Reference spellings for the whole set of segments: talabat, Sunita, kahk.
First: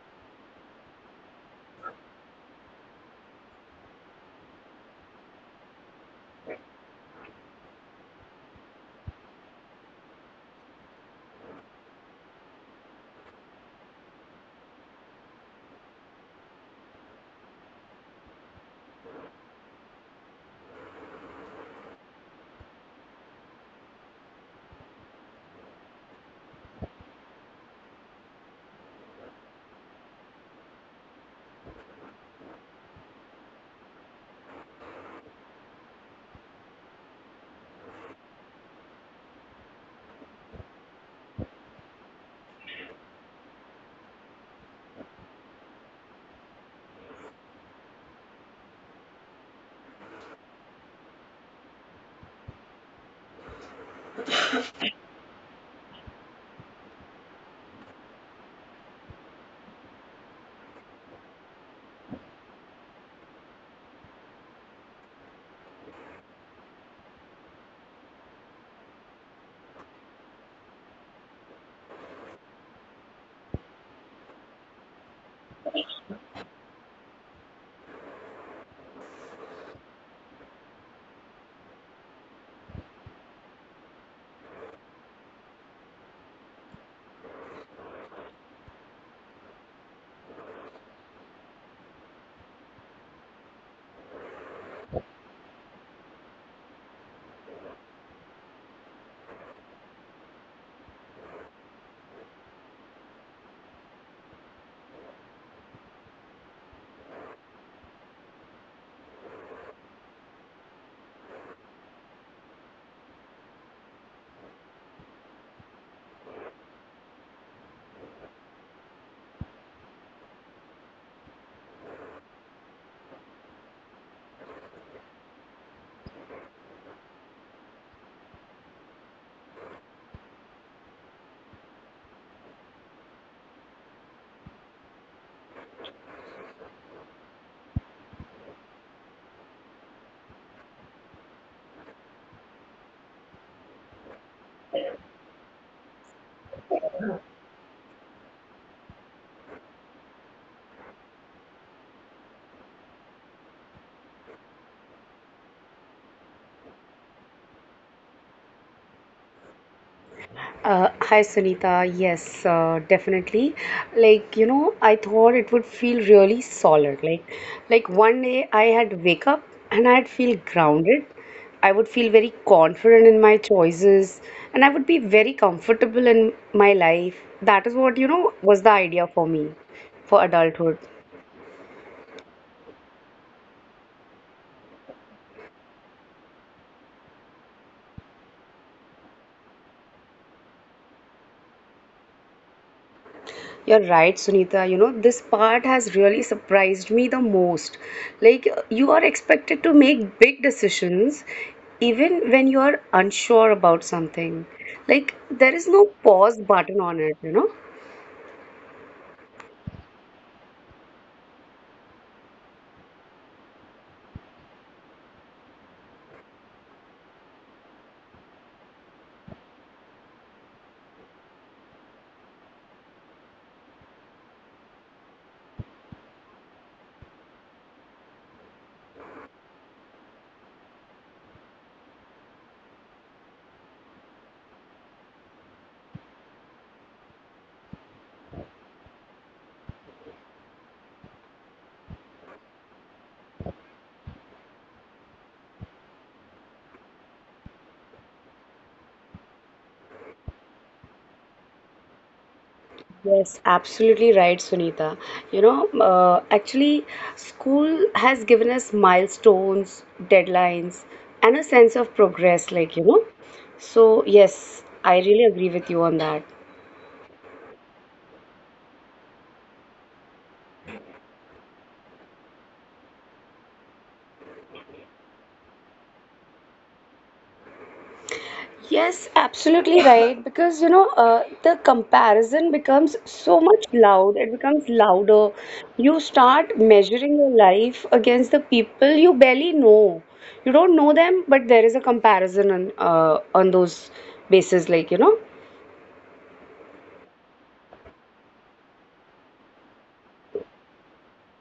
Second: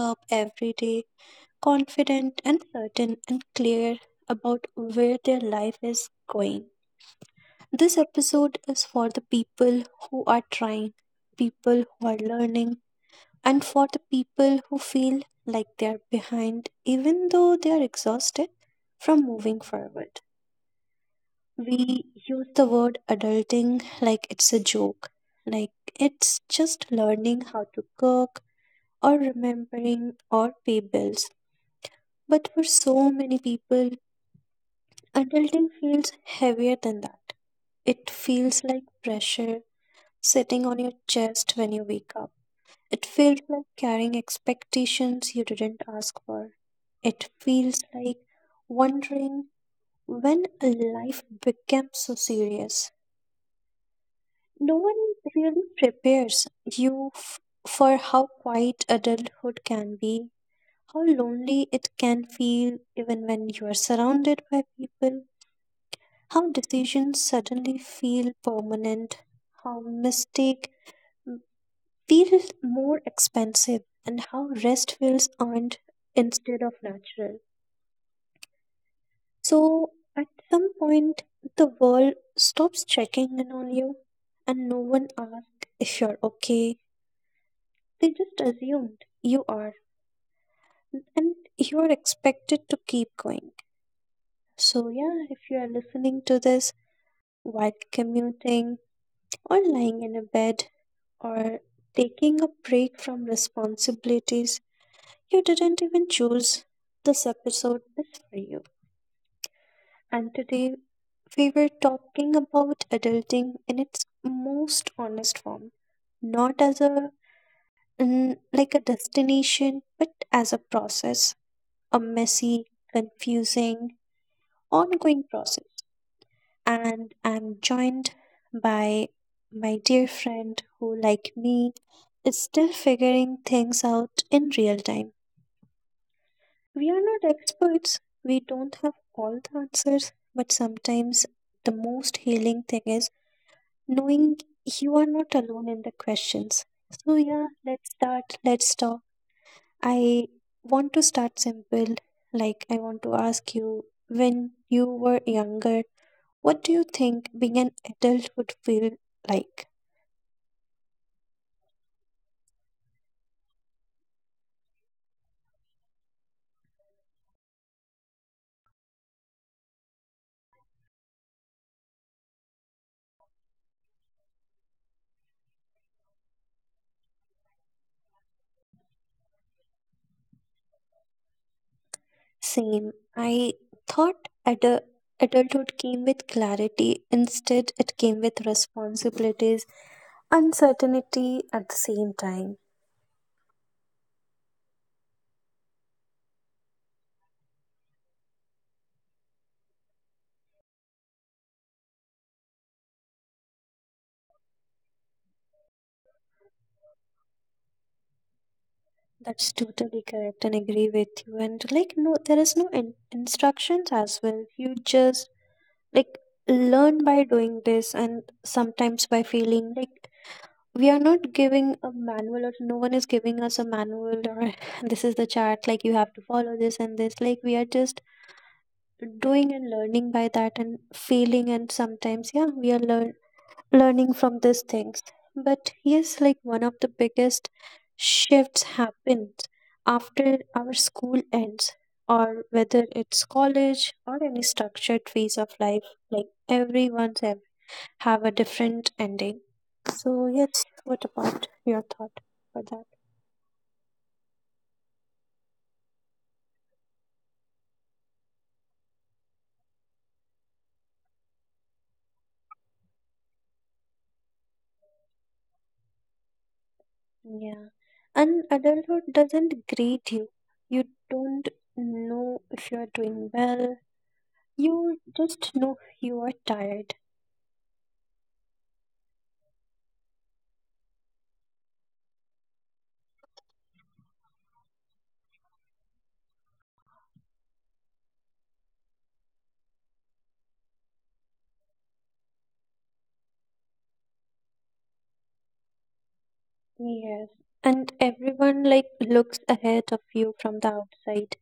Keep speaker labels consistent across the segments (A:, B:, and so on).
A: up every day confident and certain and clear about where their life is going. This episode is for the people who are trying, people who are learning, and for the people who feel like they are behind, even though they are exhausted from moving forward. We use the word adulting like it's a joke, like it's just learning how to cook or remembering or pay bills. But for so many people, adulting feels heavier than that. It feels like pressure sitting on your chest when you wake up. It feels like carrying expectations you didn't ask for. It feels like wondering when life becomes so serious. No one really prepares you for how quiet adulthood can be, how lonely it can feel even when you are surrounded by people, how decisions suddenly feel permanent, how mistake feels more expensive, and how rest feels earned instead of natural. So, at some point, the world stops checking in on you and no one asks if you're okay. They just assumed you are and you are expected to keep going. So, yeah, if you are listening to this while commuting or lying in a bed or taking a break from responsibilities, you didn't even choose, this episode is for you. And today we were talking about adulting in its most honest form, not as a like a destination, but as a process, a messy, confusing, ongoing process. And I'm joined by my dear friend who, like me, is still figuring things out in real time. We are not experts, we don't have all the answers, but sometimes the most healing thing is knowing you are not alone in the questions. So, yeah, let's start. Let's talk. I want to start simple. Like, I want to ask you when you were younger, what do you think being an adult would feel like?
B: Hi Sunita. Yes, definitely. Like, you know, I thought it would feel really solid. Like, one day I had wake up and I'd feel grounded. I would feel very confident in my choices and I would be very comfortable in my life. That is what, you know, was the idea for me for adulthood.
A: Same. I thought adulthood came with clarity, instead, it came with responsibilities, uncertainty at the same time.
B: You're right, Sunita. You know, this part has really surprised me the most. Like, you are expected to make big decisions even when you are unsure about something. Like, there is no pause button on it, you know?
A: That's totally correct and agree with you. And like, no, there is no instructions as well. You just like learn by doing this and sometimes by failing. Like, we are not giving a manual or no one is giving us a manual or this is the chart, like, you have to follow this and this. Like, we are just doing and learning by that and failing. And sometimes, yeah, we are learning from these things. But yes, like one of the biggest shifts happens after our school ends, or whether it's college or any structured phase of life, like everyone's have a different ending. So, yes, what about your thought for that?
B: Yes, absolutely right, Sunita. You know, actually, school has given us milestones, deadlines, and a sense of progress, like, you know. So, yes, I really agree with you on that.
A: Yeah. And adulthood doesn't grade you. You don't know if you're doing well. You just know you are tired.
B: Yes, absolutely right. Because you know, the comparison becomes so much loud, it becomes louder. You start measuring your life against the people you barely know. You don't know them, but there is a comparison on those bases, like you know.
A: Yes, and everyone like looks ahead of you from the outside,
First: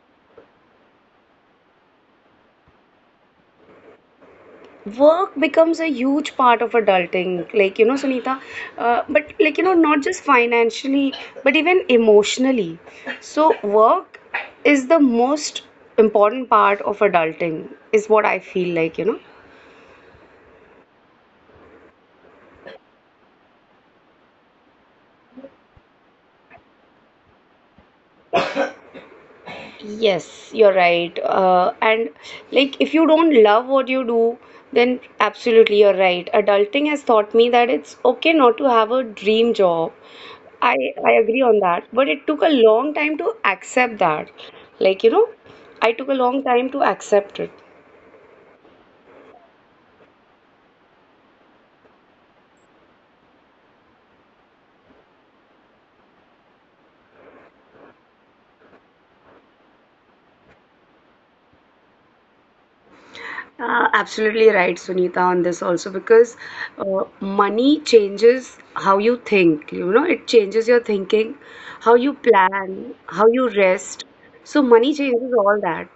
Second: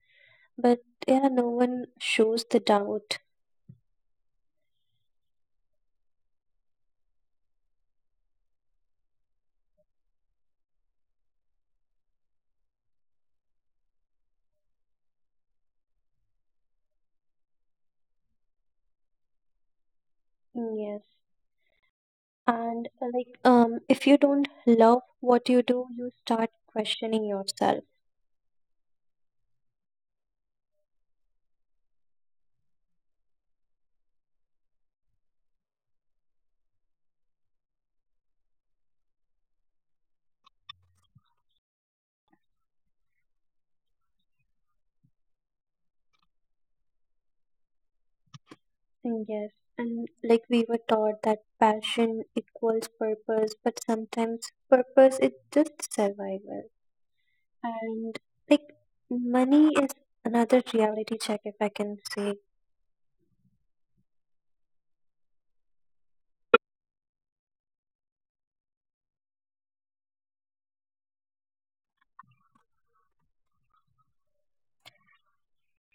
A: but yeah, no one shows the doubt.
B: Work becomes a huge part of adulting, like you know, Sunita. But like you know, not just financially but even emotionally. So work is the most important part of adulting is what I feel, like you know.
A: Yes, and like if you don't love what you do, you start questioning yourself.
B: Yes, you're right. And like, if you don't love what you do, then absolutely you're right. Adulting has taught me that it's okay not to have a dream job. I, I agree on that, but it took a long time to accept that. Like, you know, I took a long time to accept it.
A: Yes, and like we were taught that passion equals purpose, but sometimes purpose is just survival. And like money is another reality check, if I can say.
B: Absolutely right, Sunita, on this also because money changes how you think, you know, it changes your thinking, how you plan, how you rest. So, money changes all that.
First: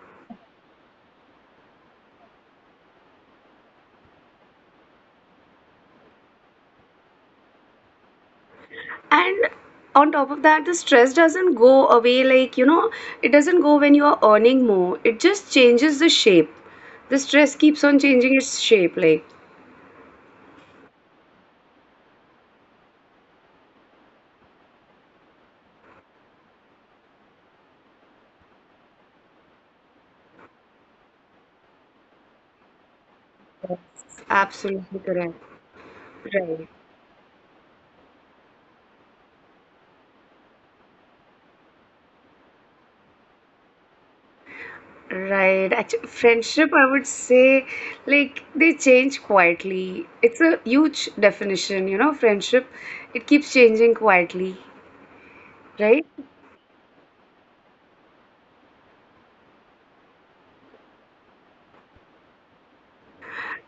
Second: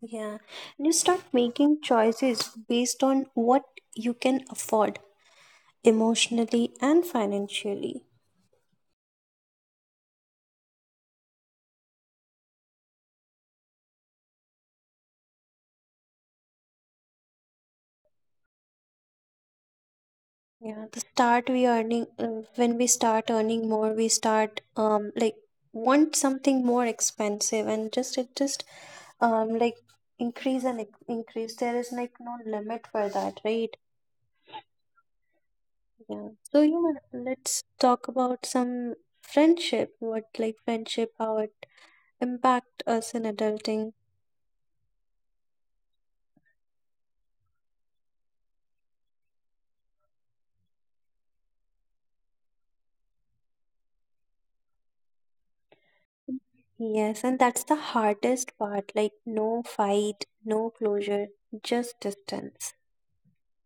A: Yeah, and you start making choices based on what you can afford emotionally and financially.
B: And on top of that, the stress doesn't go away, like you know. It doesn't go when you're earning more, it just changes the shape. The stress keeps on changing its shape, like.
A: Yeah, the start we earning when we start earning more, we start like want something more expensive and just it just like increase and increase. There is like no limit for that, right?
B: Yes, absolutely correct.
A: Yeah. So
B: Right.
A: you know, let's talk about some friendship. What like friendship, how it impact us in adulting.
B: Right, actually friendship I would say, like they change quietly. It's a huge definition, you know, friendship. It keeps changing quietly. Right.
A: Yes, and that's the hardest part like, no fight, no closure, just distance.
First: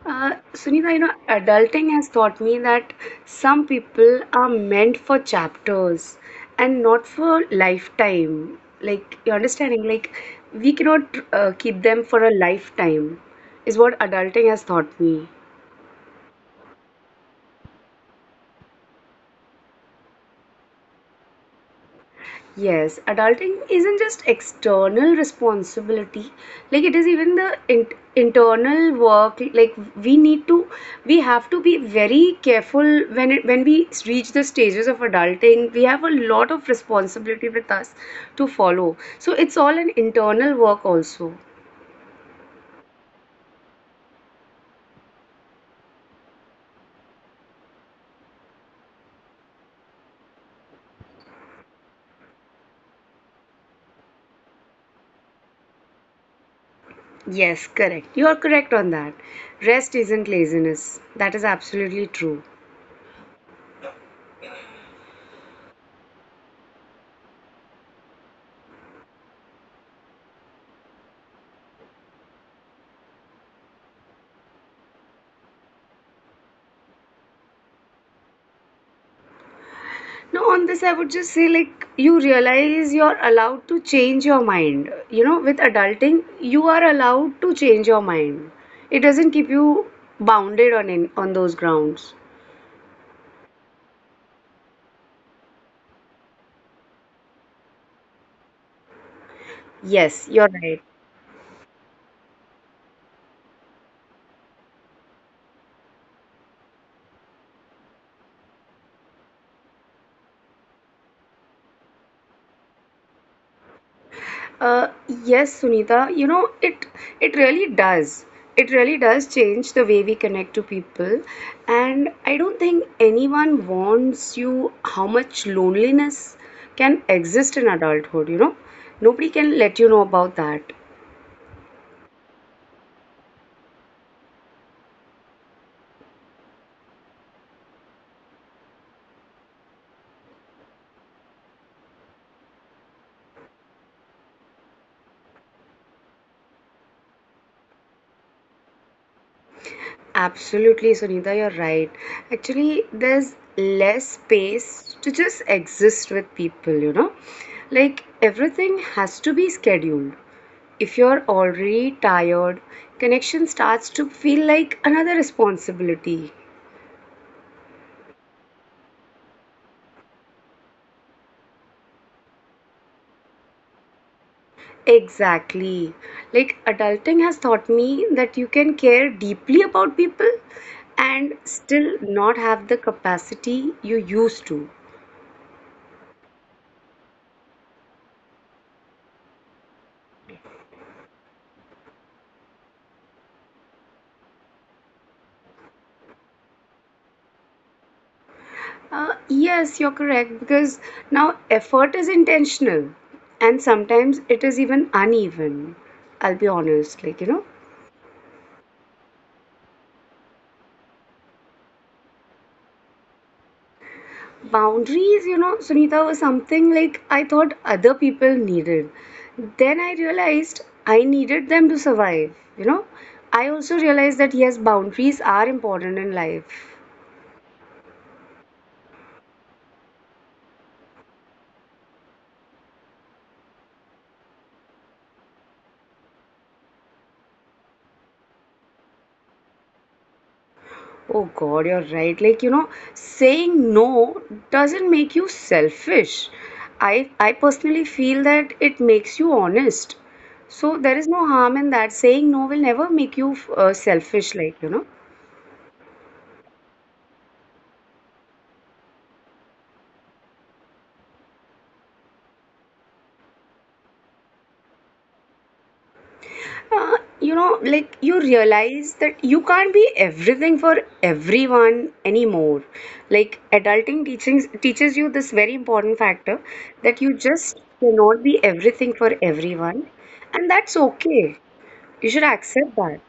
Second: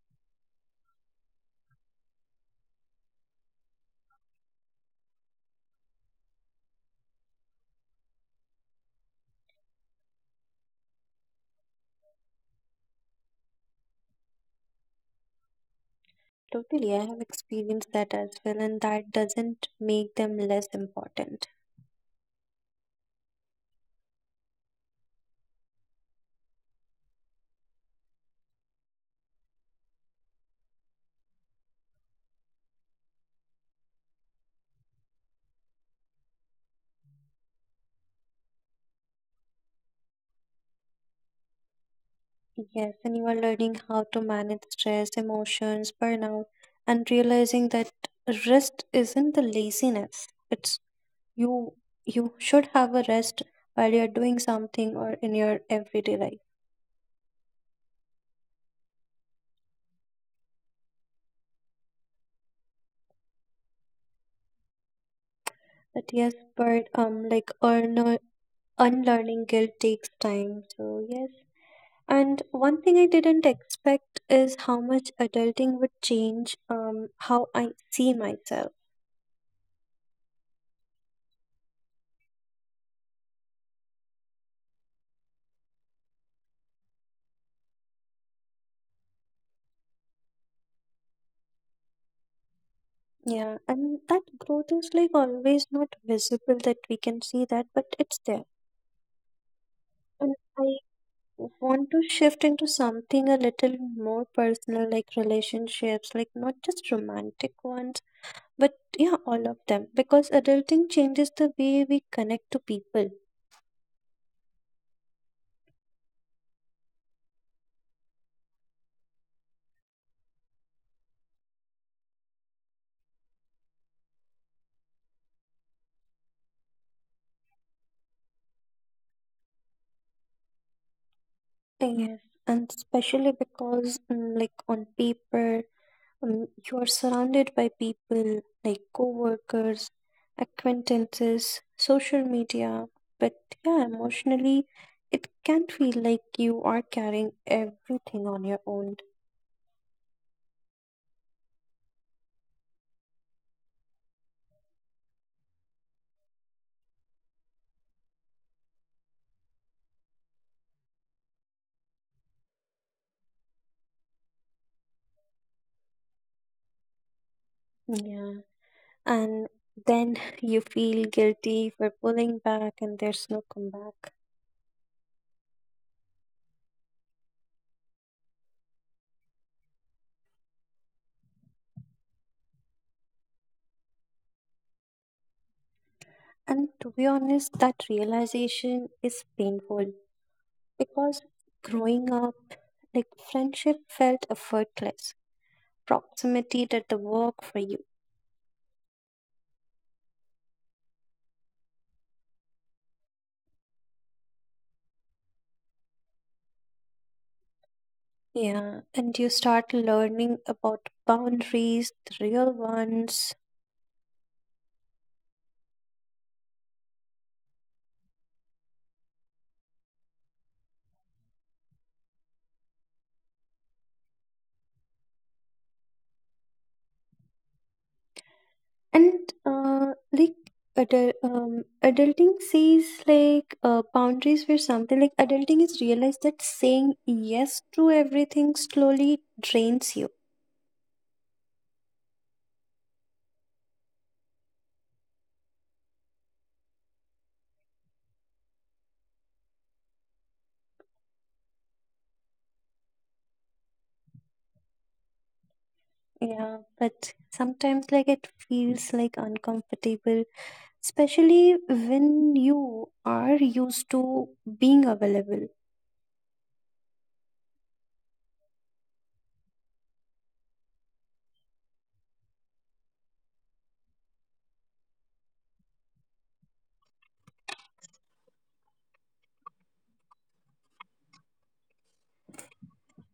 B: Sunita, you know, adulting has taught me that some people are meant for chapters and not for lifetime. Like, you're understanding? Like, we cannot keep them for a lifetime, is what adulting has taught me.
A: Totally, I have experienced that as well, and that doesn't make them less important.
B: Yes, adulting isn't just external responsibility, like it is even the internal work. Like we need to, we have to be very careful when it when we reach the stages of adulting. We have a lot of responsibility with us to follow. So it's all an internal work also.
A: Yes, and you are learning how to manage stress, emotions, burnout, and realizing that rest isn't the laziness. It's you, you should have a rest while you're doing something or in your everyday life.
B: Yes, correct. You are correct on that. Rest isn't laziness. That is absolutely true.
A: But yes, but like earner unlearning guilt takes time. So, yes. And one thing I didn't expect is how much adulting would change how I see myself.
B: No, on this, I would just say, like, you realize you're allowed to change your mind. You know, with adulting, you are allowed to change your mind. It doesn't keep you bounded on those grounds.
A: Yeah. And that growth is like always not visible that we can see that, but it's there.
B: Yes,
A: And
B: you're
A: I
B: right.
A: want to shift into something a little more personal, like relationships, like not just romantic ones, but yeah, all of them. Because adulting changes the way we connect to people.
B: Uh, yes, Sunita, you know, it really does. It really does change the way we connect to people. And I don't think anyone warns you how much loneliness can exist in adulthood, you know. Nobody can let you know about that.
A: Yes, and especially because, like on paper, you are surrounded by people like coworkers, acquaintances, social media, but yeah, emotionally, it can feel like you are carrying everything on your own.
B: Absolutely, Sunita, you're right. Actually, there's less space to just exist with people, you know? Like, everything has to be scheduled. If you're already tired, connection starts to feel like another responsibility.
A: Yeah, and then you feel guilty for pulling back, and there's no comeback.
B: Exactly. Like, adulting has taught me that you can care deeply about people and still not have the capacity you used to.
A: And to be honest, that realization is painful. Because growing up, like friendship felt effortless, proximity did the work for you.
B: Yes, you're correct because now effort is intentional and sometimes it is even uneven. I'll be honest, like, you know,
A: Yeah, and you start learning about boundaries, the real ones,
B: boundaries, you know, Sunita, was something like I thought other people needed. Then I realized I needed them to survive, you know. I also realized that yes, boundaries are important in life.
A: and like adulting sees like boundaries were something like adulting is realized that saying yes to everything slowly drains you.
B: Oh God, you're right. Like, you know, saying no doesn't make you selfish. I personally feel that it makes you honest. So there is no harm in that. Saying no will never make you selfish, like, you know.
A: Yeah, but sometimes like it feels like uncomfortable especially when you are used to being available.
B: You know, like you realize that you can't be everything for everyone anymore. Like adulting teachings teaches you this very important factor that you just cannot be everything for everyone, and that's okay. You should accept that.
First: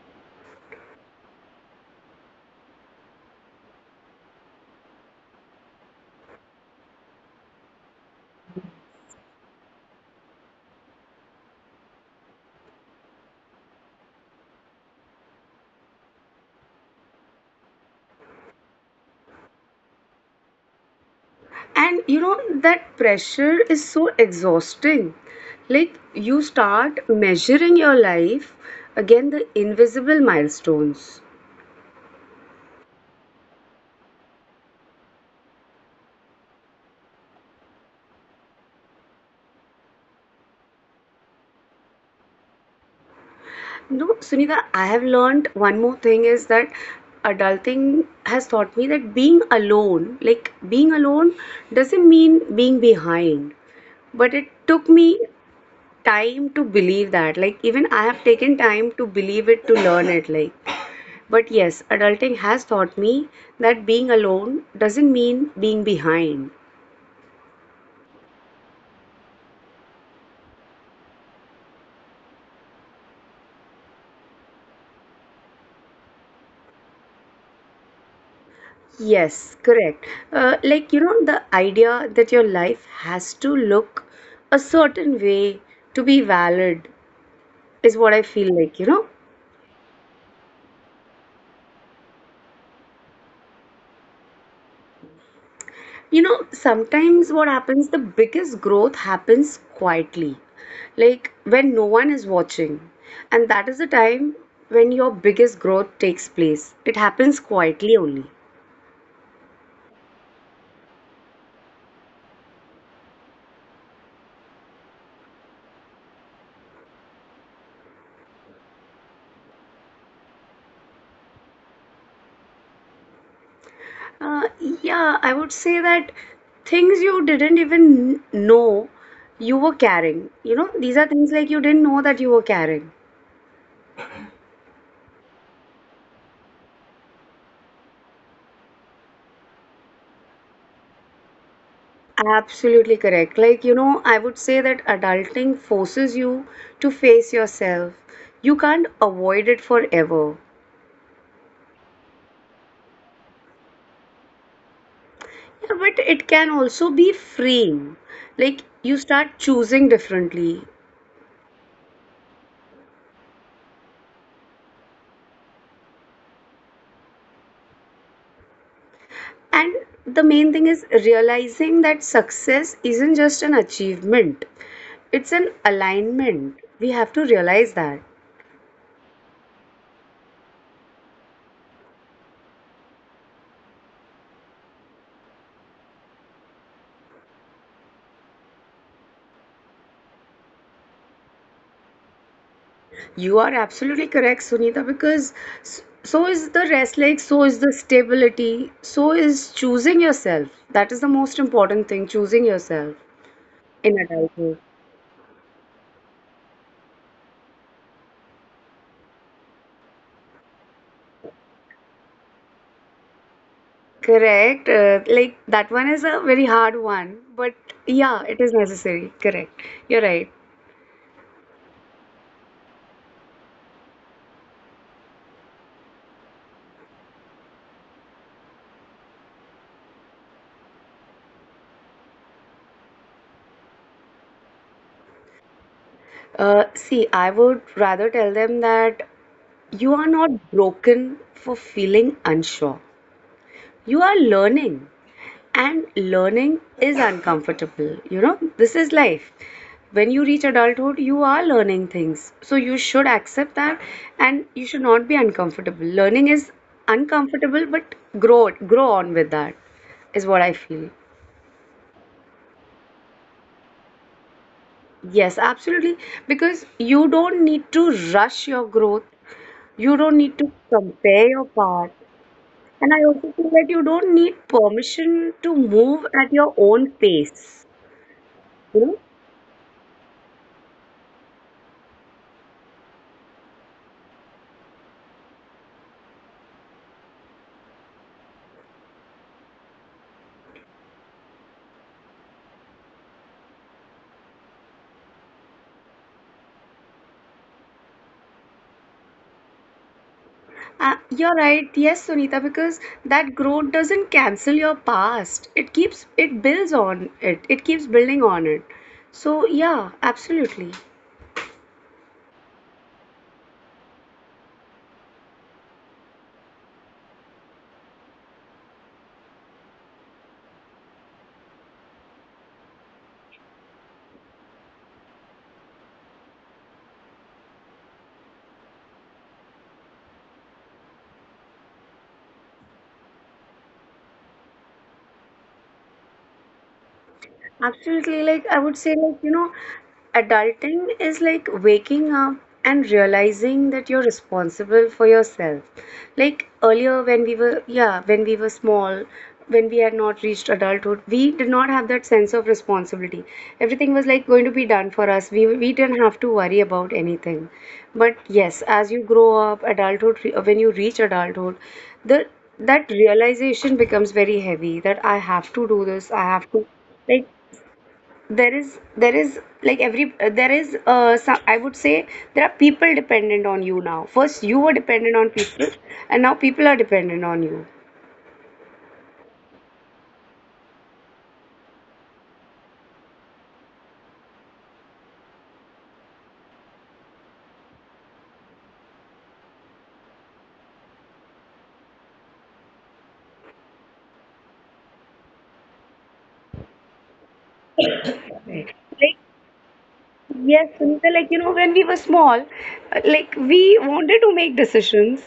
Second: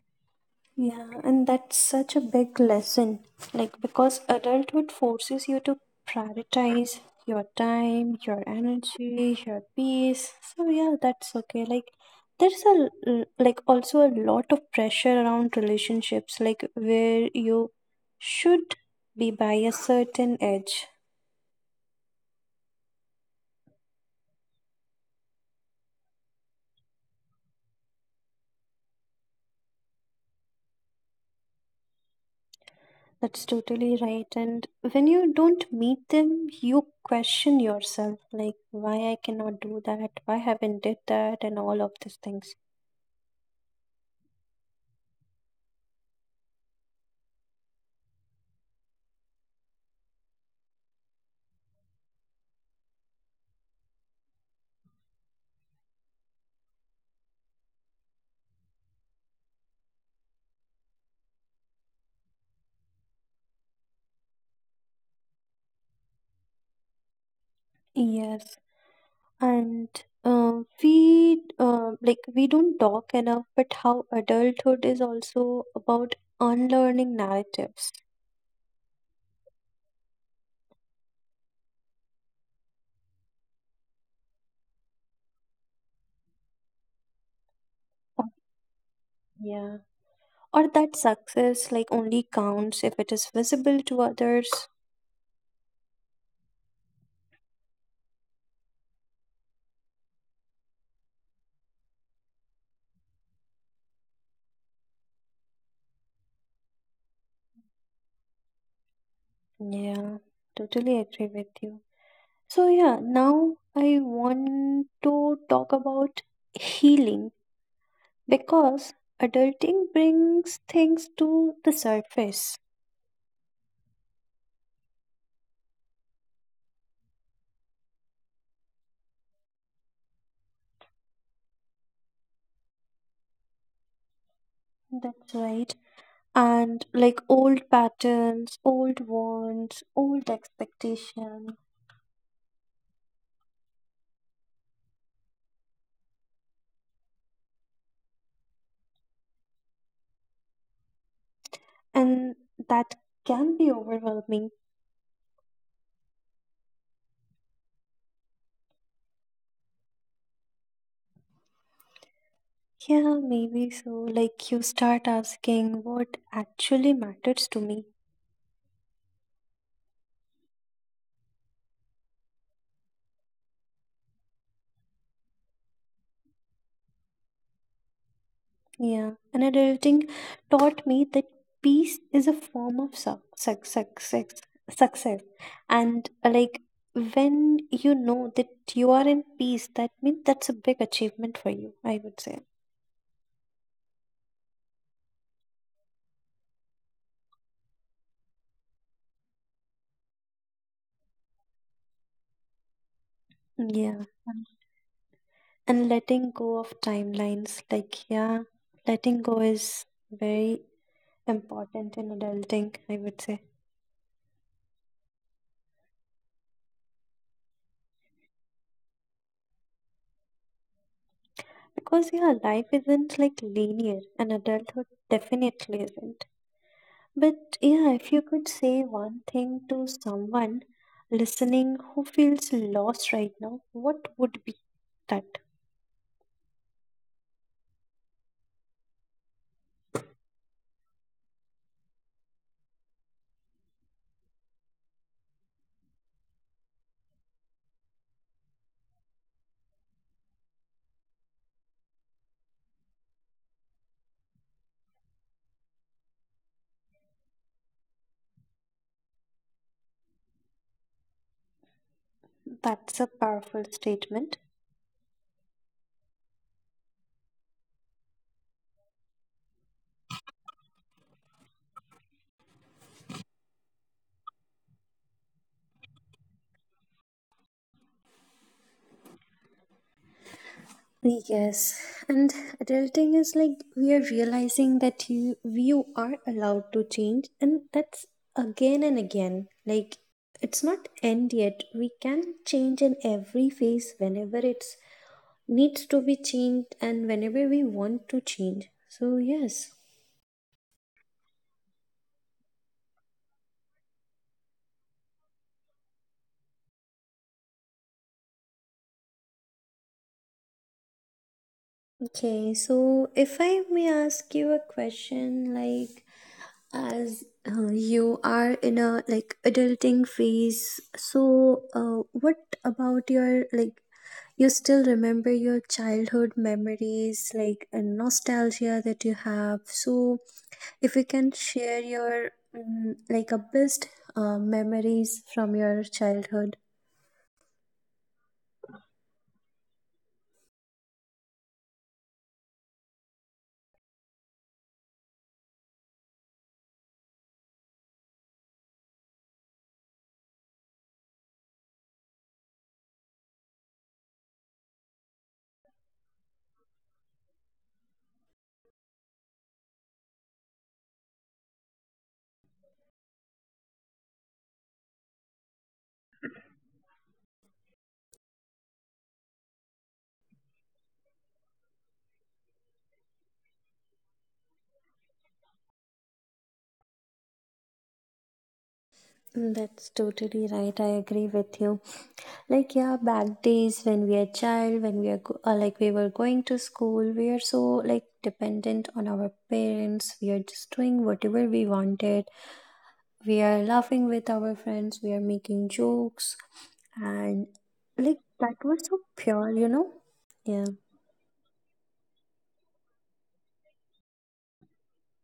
A: Yeah, and that's such a big lesson. Like, because adulthood forces you to prioritize your time, your energy, your peace. So, yeah, that's okay. Like, there's a like also a lot of pressure around relationships, like where you should be by a certain age.
B: And you know, that pressure is so exhausting. Like, you start measuring your life again the invisible milestones.
A: That's totally right. And when you don't meet them, you question yourself, like why I cannot do that, why haven't did that, and all of these things.
B: No, Sunita, I have learned one more thing is that adulting has taught me that being alone, like being alone, doesn't mean being behind. But it took me time to believe that. Like, even I have taken time to believe it, to learn it. Like, but yes, adulting has taught me that being alone doesn't mean being behind.
A: Yes, and we like we don't talk enough, but how adulthood is also about unlearning narratives.
B: Yes, correct. Like, you know, the idea that your life has to look a certain way to be valid is what I
A: Oh,
B: feel, like you know.
A: yeah, or that success like only counts if it is visible to others.
B: You know, sometimes what happens, the biggest growth happens quietly, like when no one is watching. And that is the time when your biggest growth takes place. It happens quietly only.
A: Yeah, totally agree with you. So, yeah, now I want to talk about healing because adulting brings things to the surface.
B: Uh, yeah, I would say that things you didn't even know you were carrying. You know, these are things like you didn't know that you were carrying.
A: That's right. And like old patterns, old wants, old expectations,
B: Absolutely correct. Like, you know, I would say that adulting forces you to face yourself. You can't avoid it forever.
A: and that can be overwhelming.
B: Yeah, but it can also be freeing. Like, you start choosing differently.
A: Yeah, maybe so. Like you start asking what actually matters to me.
B: And the main thing is realizing that success isn't just an achievement. It's an alignment. We have to realize that.
A: Yeah, and adulting taught me that peace is a form of success, success. And like when you know that you are in peace, that means that's a big achievement for you, I would say.
B: You are absolutely correct, Sunita, because so is the rest leg, so is the stability, so is choosing yourself. That is the most important thing, choosing yourself in
A: Yeah,
B: adulthood.
A: and letting go of timelines, like, yeah, letting go is very important in adulting, I would say.
B: Correct. Like that one is a very hard one, but yeah, it is necessary. Correct. You're right.
A: Because, yeah, life isn't like linear, and adulthood definitely isn't. But yeah, if you could say one thing to someone listening who feels lost right now, what would be that?
B: See, I would rather tell them that you are not broken for feeling unsure. You are learning. And learning is uncomfortable, you know. This is life. When you reach adulthood, you are learning things, so you should accept that and you should not be uncomfortable. Learning is uncomfortable, but grow on with that is what I feel.
A: That's a powerful statement.
B: Yes, absolutely. Because you don't need to rush your growth, you don't need to compare your path, and I also feel that you don't need permission to move at your own pace, you know.
A: Yes, and adulting is like we are realizing that you are allowed to change, and that's again and again. Like it's not end yet. We can change in every phase whenever it's needs to be changed and whenever we want to change. So yes.
B: You're right. Yes, Sunita, because that growth doesn't cancel your past. It builds on it. It keeps building on it. So, yeah, absolutely.
A: Okay, so if I may ask you a question, like as you are in a like adulting phase, so what about your like you still remember your childhood memories, like a nostalgia that you have? So if you can share your like a best memories from your childhood.
B: Absolutely. Like, I would say, like, you know, adulting is like waking up and realizing that you're responsible for yourself. Like, earlier when we were, yeah, when we were small, when we had not reached adulthood, we did not have that sense of responsibility. Everything was like going to be done for us. We didn't have to worry about anything. But yes, as you grow up, adulthood, when you reach adulthood, the that realization becomes very heavy that I have to do this, I have to. Like there is like every there is some, I would say there are people dependent on you now. First you were dependent on people and now people are dependent on you.
A: That's totally right. I agree with you. Like yeah, back days when we are child, when we are like we were going to school, we are so like dependent on our parents. We are just doing whatever we wanted. We are laughing with our friends. We are making jokes, and like that
B: Right.
A: was so
B: Like
A: pure, you know.
B: yes,
A: Yeah,
B: Sunita, like you know when we were small, like we wanted to make decisions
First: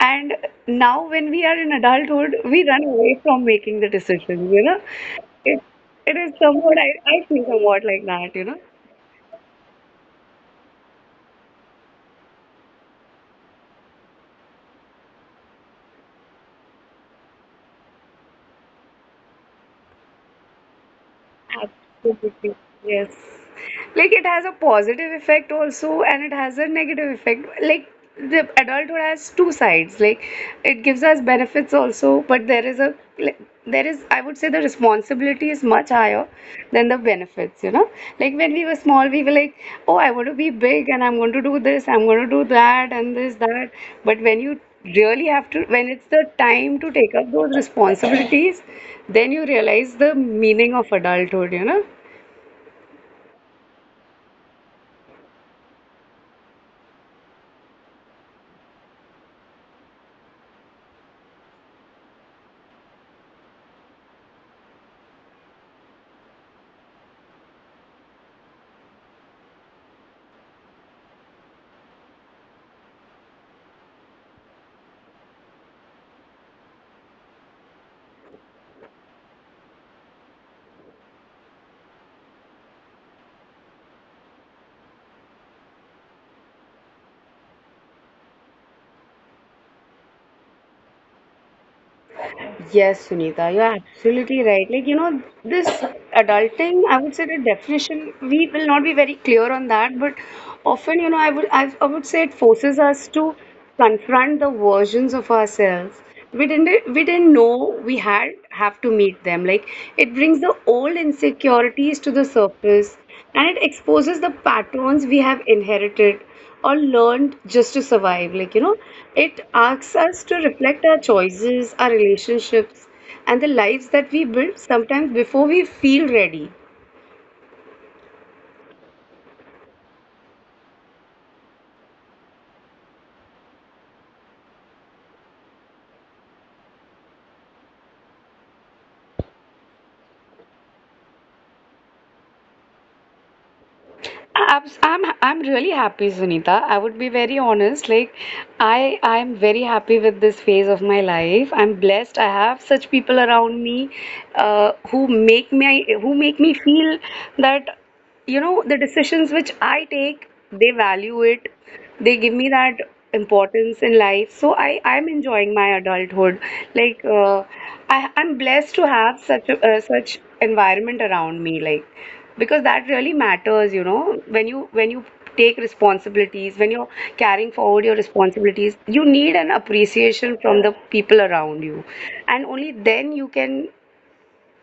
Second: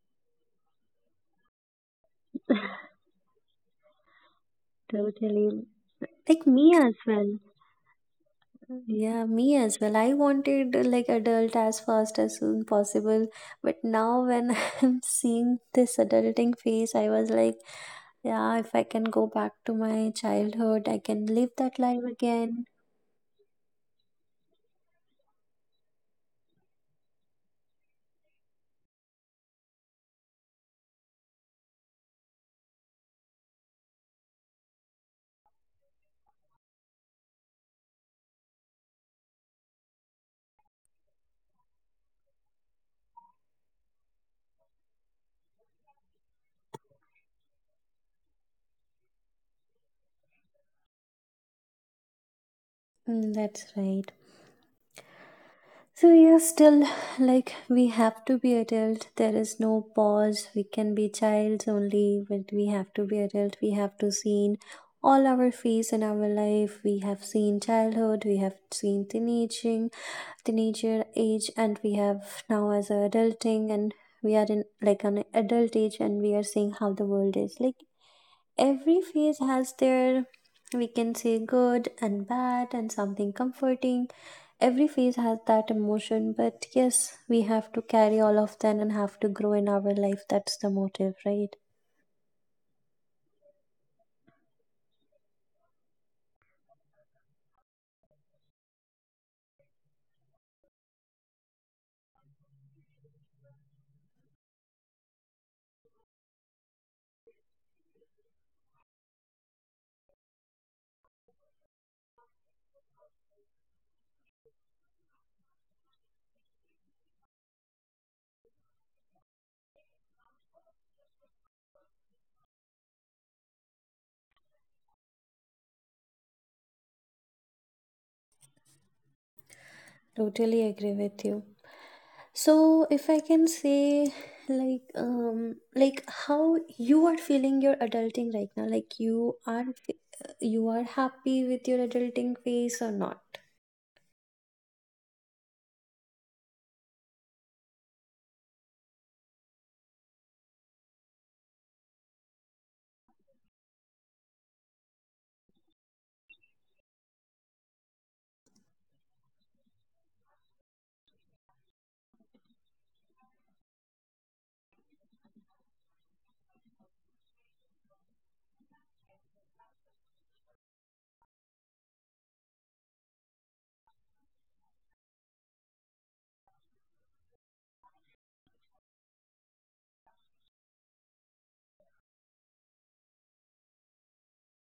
B: and now when we are in adulthood, we run away from making the decisions, you know. It
A: totally.
B: it is
A: Like me
B: somewhat I,
A: as
B: I
A: well.
B: feel somewhat like that, you know.
A: Yeah, me as well. I wanted like adult as fast as soon possible, but now when I'm seeing this adulting phase, I was like, yeah, if I can go back to my childhood, I can live that life
B: Absolutely.
A: again.
B: Yes. Like it has a positive effect also and it has a negative effect, like the adulthood has two sides, like it gives us benefits also but there is a like, there is I would say the responsibility is much higher than the benefits, you know. Like when we were small we were like, oh I want to be big and I'm going to do this, I'm going to do that and this that, but when you really have to, when it's the time to take up those responsibilities, then you realize the meaning of adulthood, you know.
A: Mm, that's right. So yeah, still like we have to be adult. There is no pause. We can be childs only, but we have to be adult. We have to seen all our phase in our life. We have seen childhood. We have seen teenaging, teenager age, and we have now as a adulting, and we are in like an adult age, and we are seeing how the world is like every phase has their, we can say, good and bad and something comforting. Every phase has that emotion, but yes, we have to carry all of them and have to grow in our life. That's the motive, right?
B: Yes, Sunita, you're absolutely right. Like, you know, this adulting, I would say the definition, we will not be very clear on that, but often, you know, I would say it forces us to confront the versions of ourselves. We didn't know we had have to meet them. Like it brings the old insecurities to the surface and it exposes the patterns we have inherited or learned just to survive. Like, you know, it asks us to reflect our choices, our relationships, and the lives that we build sometimes before we feel ready.
A: Totally agree with you. So if I can say, like how you are feeling your adulting right now, like you are happy with your adulting phase or not.
B: I'm really happy, Sunita. I would be very honest. Like, I'm very happy with this phase of my life. I'm blessed. I have such people around me, who make me feel that, you know, the decisions which I take, they value it. They give me that importance in life. So I'm enjoying my adulthood. Like, I'm blessed to have such a, such environment around me. Like because that really matters, you know, when you take responsibilities, when you're carrying forward your responsibilities, you need an appreciation from the people around you and only then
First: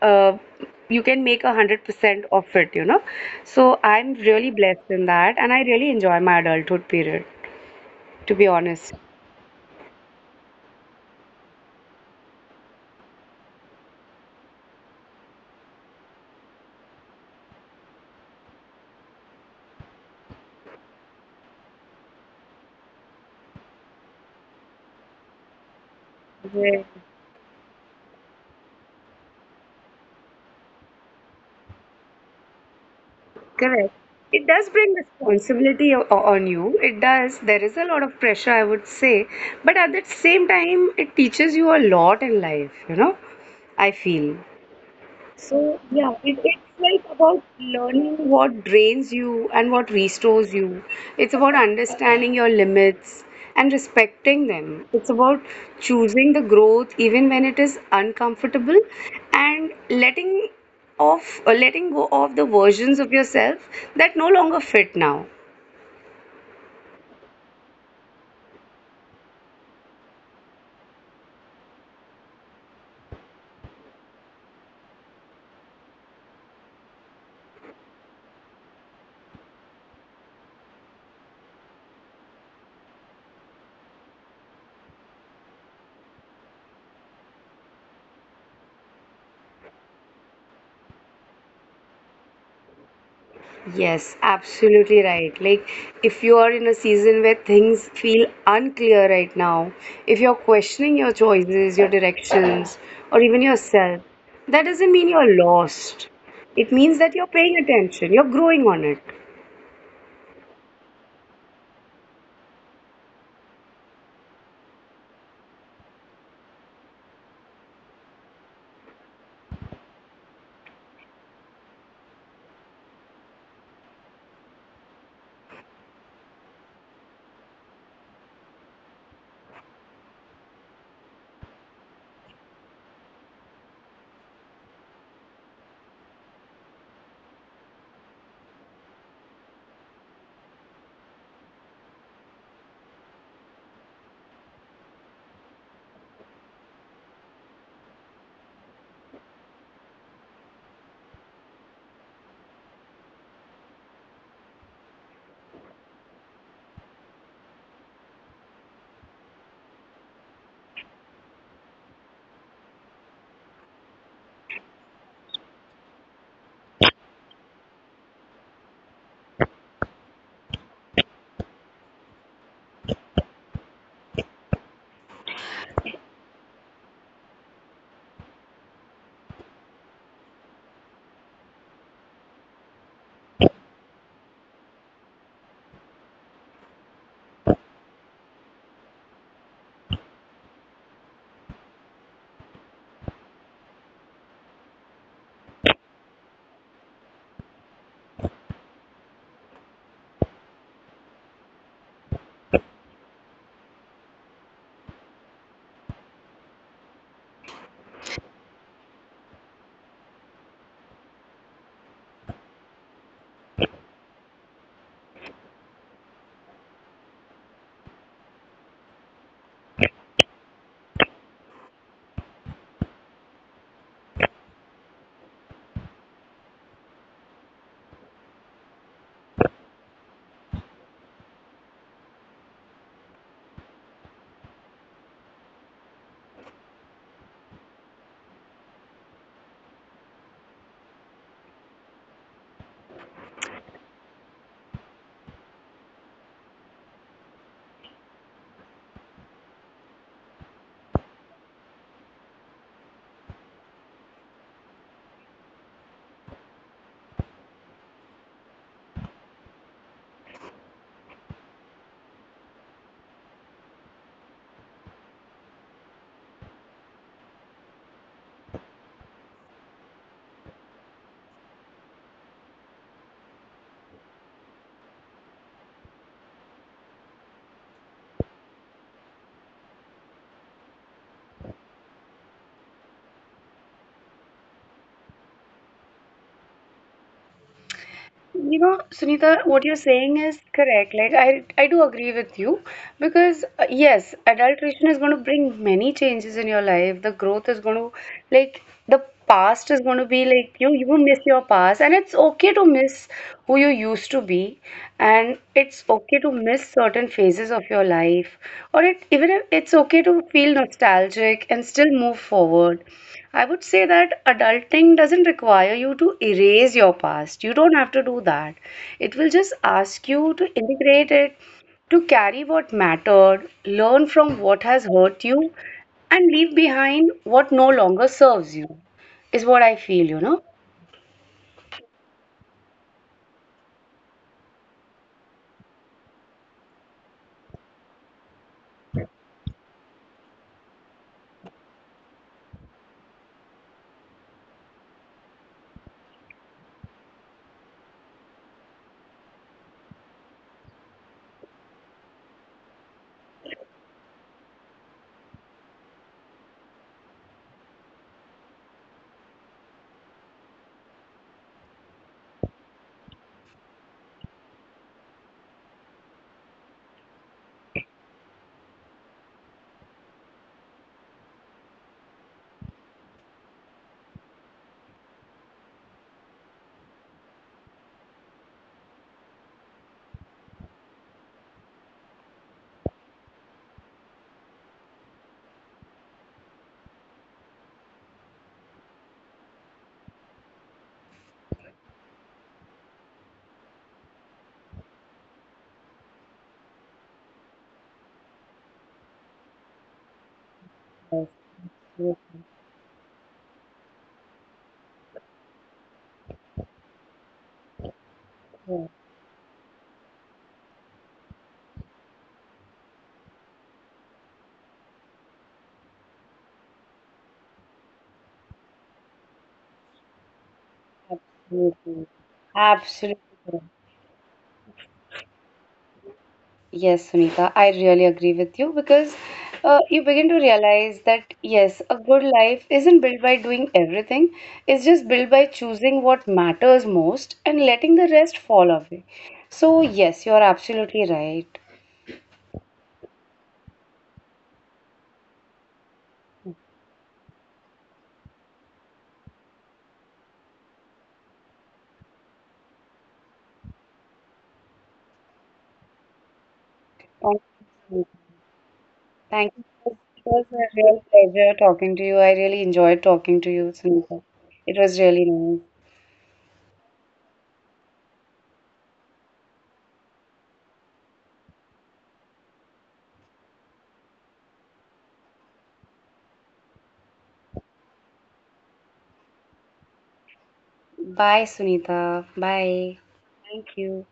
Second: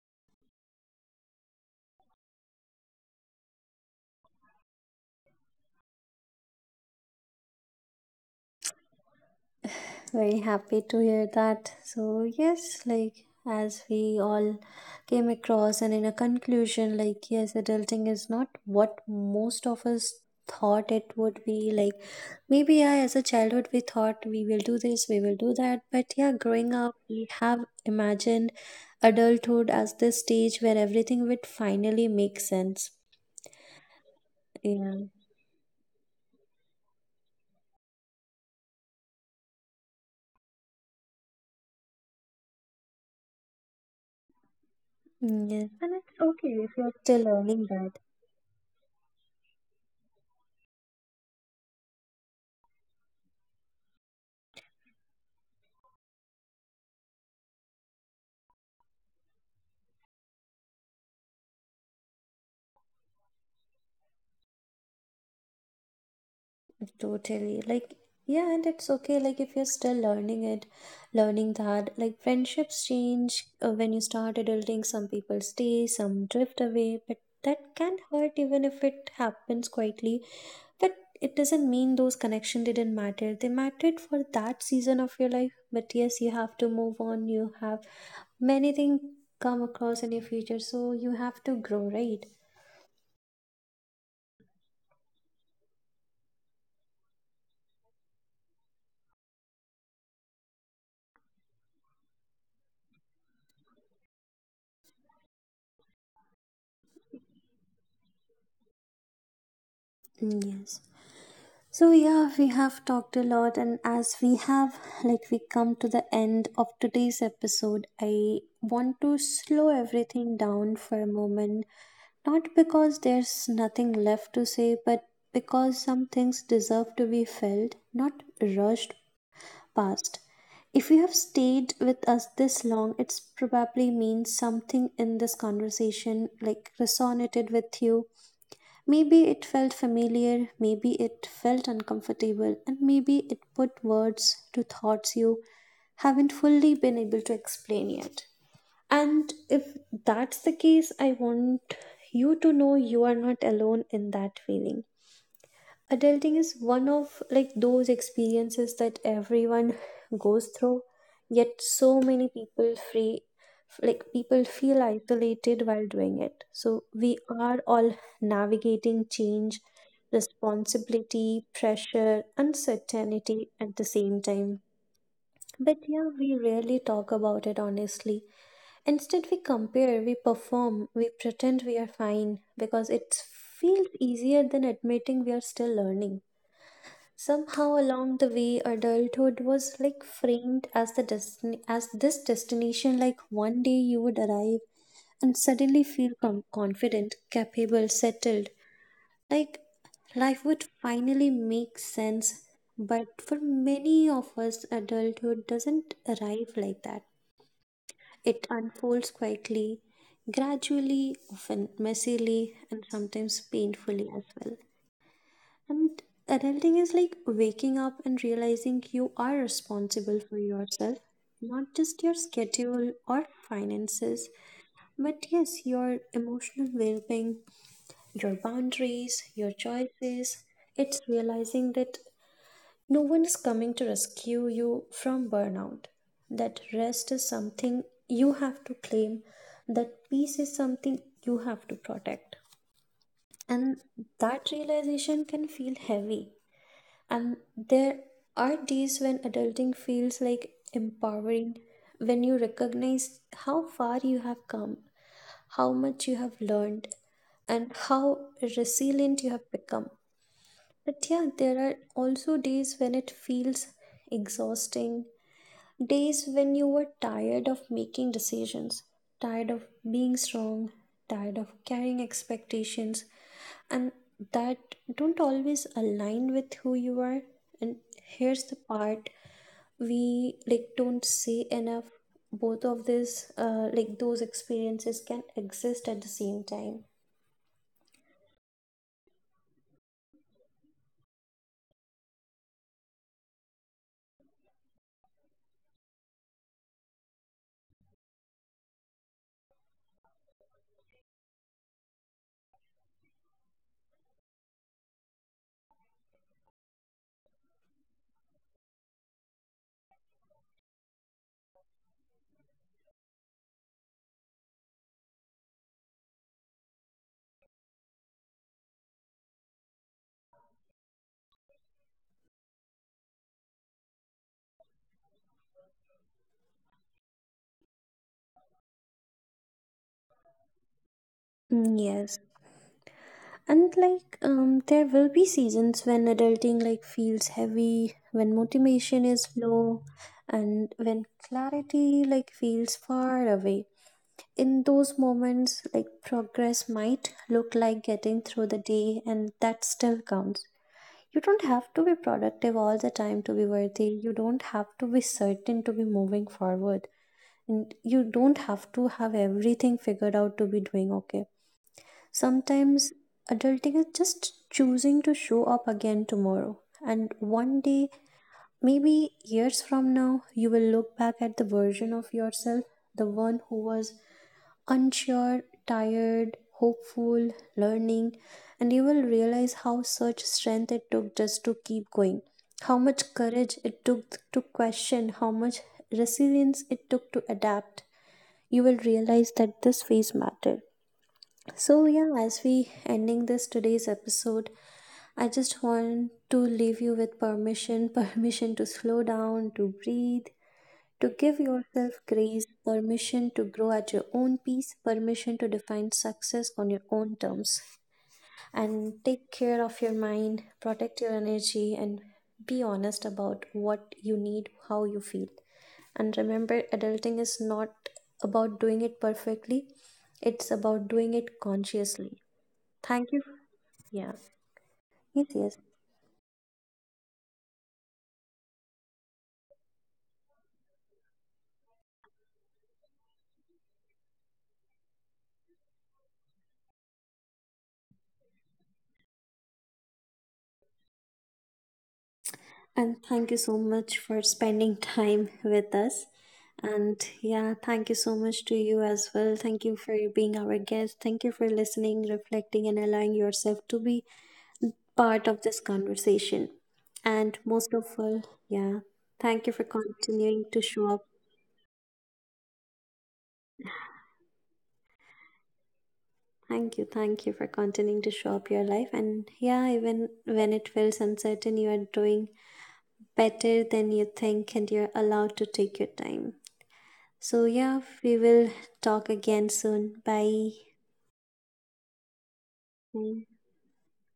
B: uh, you can make 100% of it, you know. So I'm really blessed in that and I really enjoy my adulthood period, to be honest.
A: Very happy to hear that. So, yes, like as we all came across, and in a conclusion, like, yes, adulting is not what most of us thought it would be. Like, maybe I, as a childhood, we thought we will do this, we will do that. But yeah, growing
B: Yeah.
A: up, we have imagined adulthood as this stage where everything would finally make sense.
B: Correct. It does bring
A: Yeah.
B: responsibility on you. It does. There is a lot of pressure, I would say. But at the same time, it teaches you a lot in life, you know, I feel.
A: Mm, yes,
B: So
A: and
B: yeah,
A: it's
B: it,
A: okay if
B: it's
A: you're
B: like
A: still
B: about
A: learning that.
B: learning what drains you and what restores you. It's about understanding your limits and respecting them. It's about choosing the growth even when it is uncomfortable and letting off or letting go of the versions of yourself that no longer fit now.
A: Totally. Like, yeah, and it's okay. Like, if you're still learning it, learning that, like, friendships change when you start adulting. Some people stay, some drift away, but that can hurt even if it happens quietly. But it doesn't mean those connections didn't matter. They mattered for that season of your life. But yes, you have to move on. You have many things come across in your future. So you have to grow, right?
B: Yes, absolutely right. Like, if you are in a season where things feel unclear right now, if you're questioning your choices, your directions, or even yourself, that doesn't mean you're lost. It means that you're paying attention, you're growing on it.
A: Mm, yes. So yeah, we have talked a lot, and as we have, like, we come to the end of today's episode, I want to slow everything down for a moment. Not because there's nothing left to say, but because some things deserve to be felt, not rushed past. If you have stayed with us this long, it's probably means something in this conversation like resonated with you. Maybe it felt familiar, maybe it felt uncomfortable, and maybe it put words to thoughts you haven't fully been able to explain yet. And if that's the case, I want you to know you are not alone in that feeling. Adulting is one of like those experiences that everyone goes through, yet so many people free, like people feel isolated while doing it. So we are all navigating change, responsibility, pressure, uncertainty at the same time, but yeah, we rarely talk about it honestly. Instead, we compare, we perform, we pretend we are fine because it feels easier than admitting we are still learning. Somehow along the way, adulthood was like framed as the destiny, as this destination. Like one day you would arrive and suddenly feel confident, capable, settled. Like life would finally make sense. But for many of us, adulthood doesn't arrive like that. It unfolds quietly, gradually, often messily, and sometimes painfully as well. And adulting is like waking up and realizing you are responsible for yourself, not just your schedule or finances, but yes, your emotional well being, your boundaries, your choices. It's realizing that no one is coming to rescue you from burnout, that rest is something you have to claim, that peace is something you have to protect. And that realization can feel heavy, and there are days when adulting feels like empowering, when you recognize how far you have come, how much you have learned, and how resilient you have become. But yeah, there are also days when it feels exhausting, days when you were tired of making decisions, tired of being strong, tired of carrying expectations, and that don't always align with who you are. And here's the part we like don't say enough: both of these, like, those experiences can exist at the same time.
B: You know, Sunita, what you're saying is correct. Like, I do agree with you because, yes, adulteration is going to bring many changes in your life. The growth is going to, like, the past is going to be like, you will miss your past, and it's okay to miss who you used to be, and it's okay to miss certain phases of your life. Even if it's okay to feel nostalgic and still move forward. I would say that adulting doesn't require you to erase your past. You don't have to do that. It will just ask you to integrate it, to carry what mattered, learn from what has hurt you, and leave behind what no longer serves you, is what I feel, you know?
A: Mm, yes. And like there will be seasons when adulting like feels heavy, when motivation is low, and when clarity like feels far away. In those moments, like progress might look like getting through the day, and that still counts. You don't have to be productive all the time to be worthy. You don't have to be certain to be moving forward. And you don't have to have everything figured out to be doing okay. Sometimes adulting is just choosing to show up again tomorrow. And one day, maybe years from now, you will look back at the version of yourself, the one who was unsure, tired, hopeful, learning, and you will realize how such strength it took just to keep going, how much courage it took to question, how much resilience it took to adapt. You will realize that this phase mattered. So yeah, as we ending this today's episode, I just want to leave you with permission, permission to slow down, to breathe, to give yourself grace, permission to grow at your own pace, permission to define success on your own terms. And take care of your mind, protect your energy, and be honest about what you need, how you feel. And remember, adulting is not about doing it perfectly, it's about doing it
B: Absolutely.
A: consciously. Thank you.
B: Absolutely.
A: Yeah. Yes, yes.
B: Yes, Sunita, I really agree with you because you begin to realize that yes, a good life isn't built by doing everything, it's just built by choosing what matters most and letting the rest fall away. So, yes, you are absolutely right.
A: And thank you so much for spending time with us. And yeah, thank you so much to you as well. Thank you for being our guest. Thank you for listening, reflecting, and allowing yourself to be part of this conversation. And
B: Thank
A: most of
B: you.
A: all, yeah, thank you
B: Thank
A: for
B: you. It
A: continuing
B: was a
A: to show up.
B: real pleasure talking to you. I really enjoyed talking to you, Sunita. It was really nice.
A: Thank you. Thank you for continuing to show up your life. And yeah, even when it feels uncertain, you are doing better than you think and you're allowed to take your time. So, yeah, we will talk again soon. Bye.
B: Bye, Sunita. Bye.
A: Bye.
B: Thank you.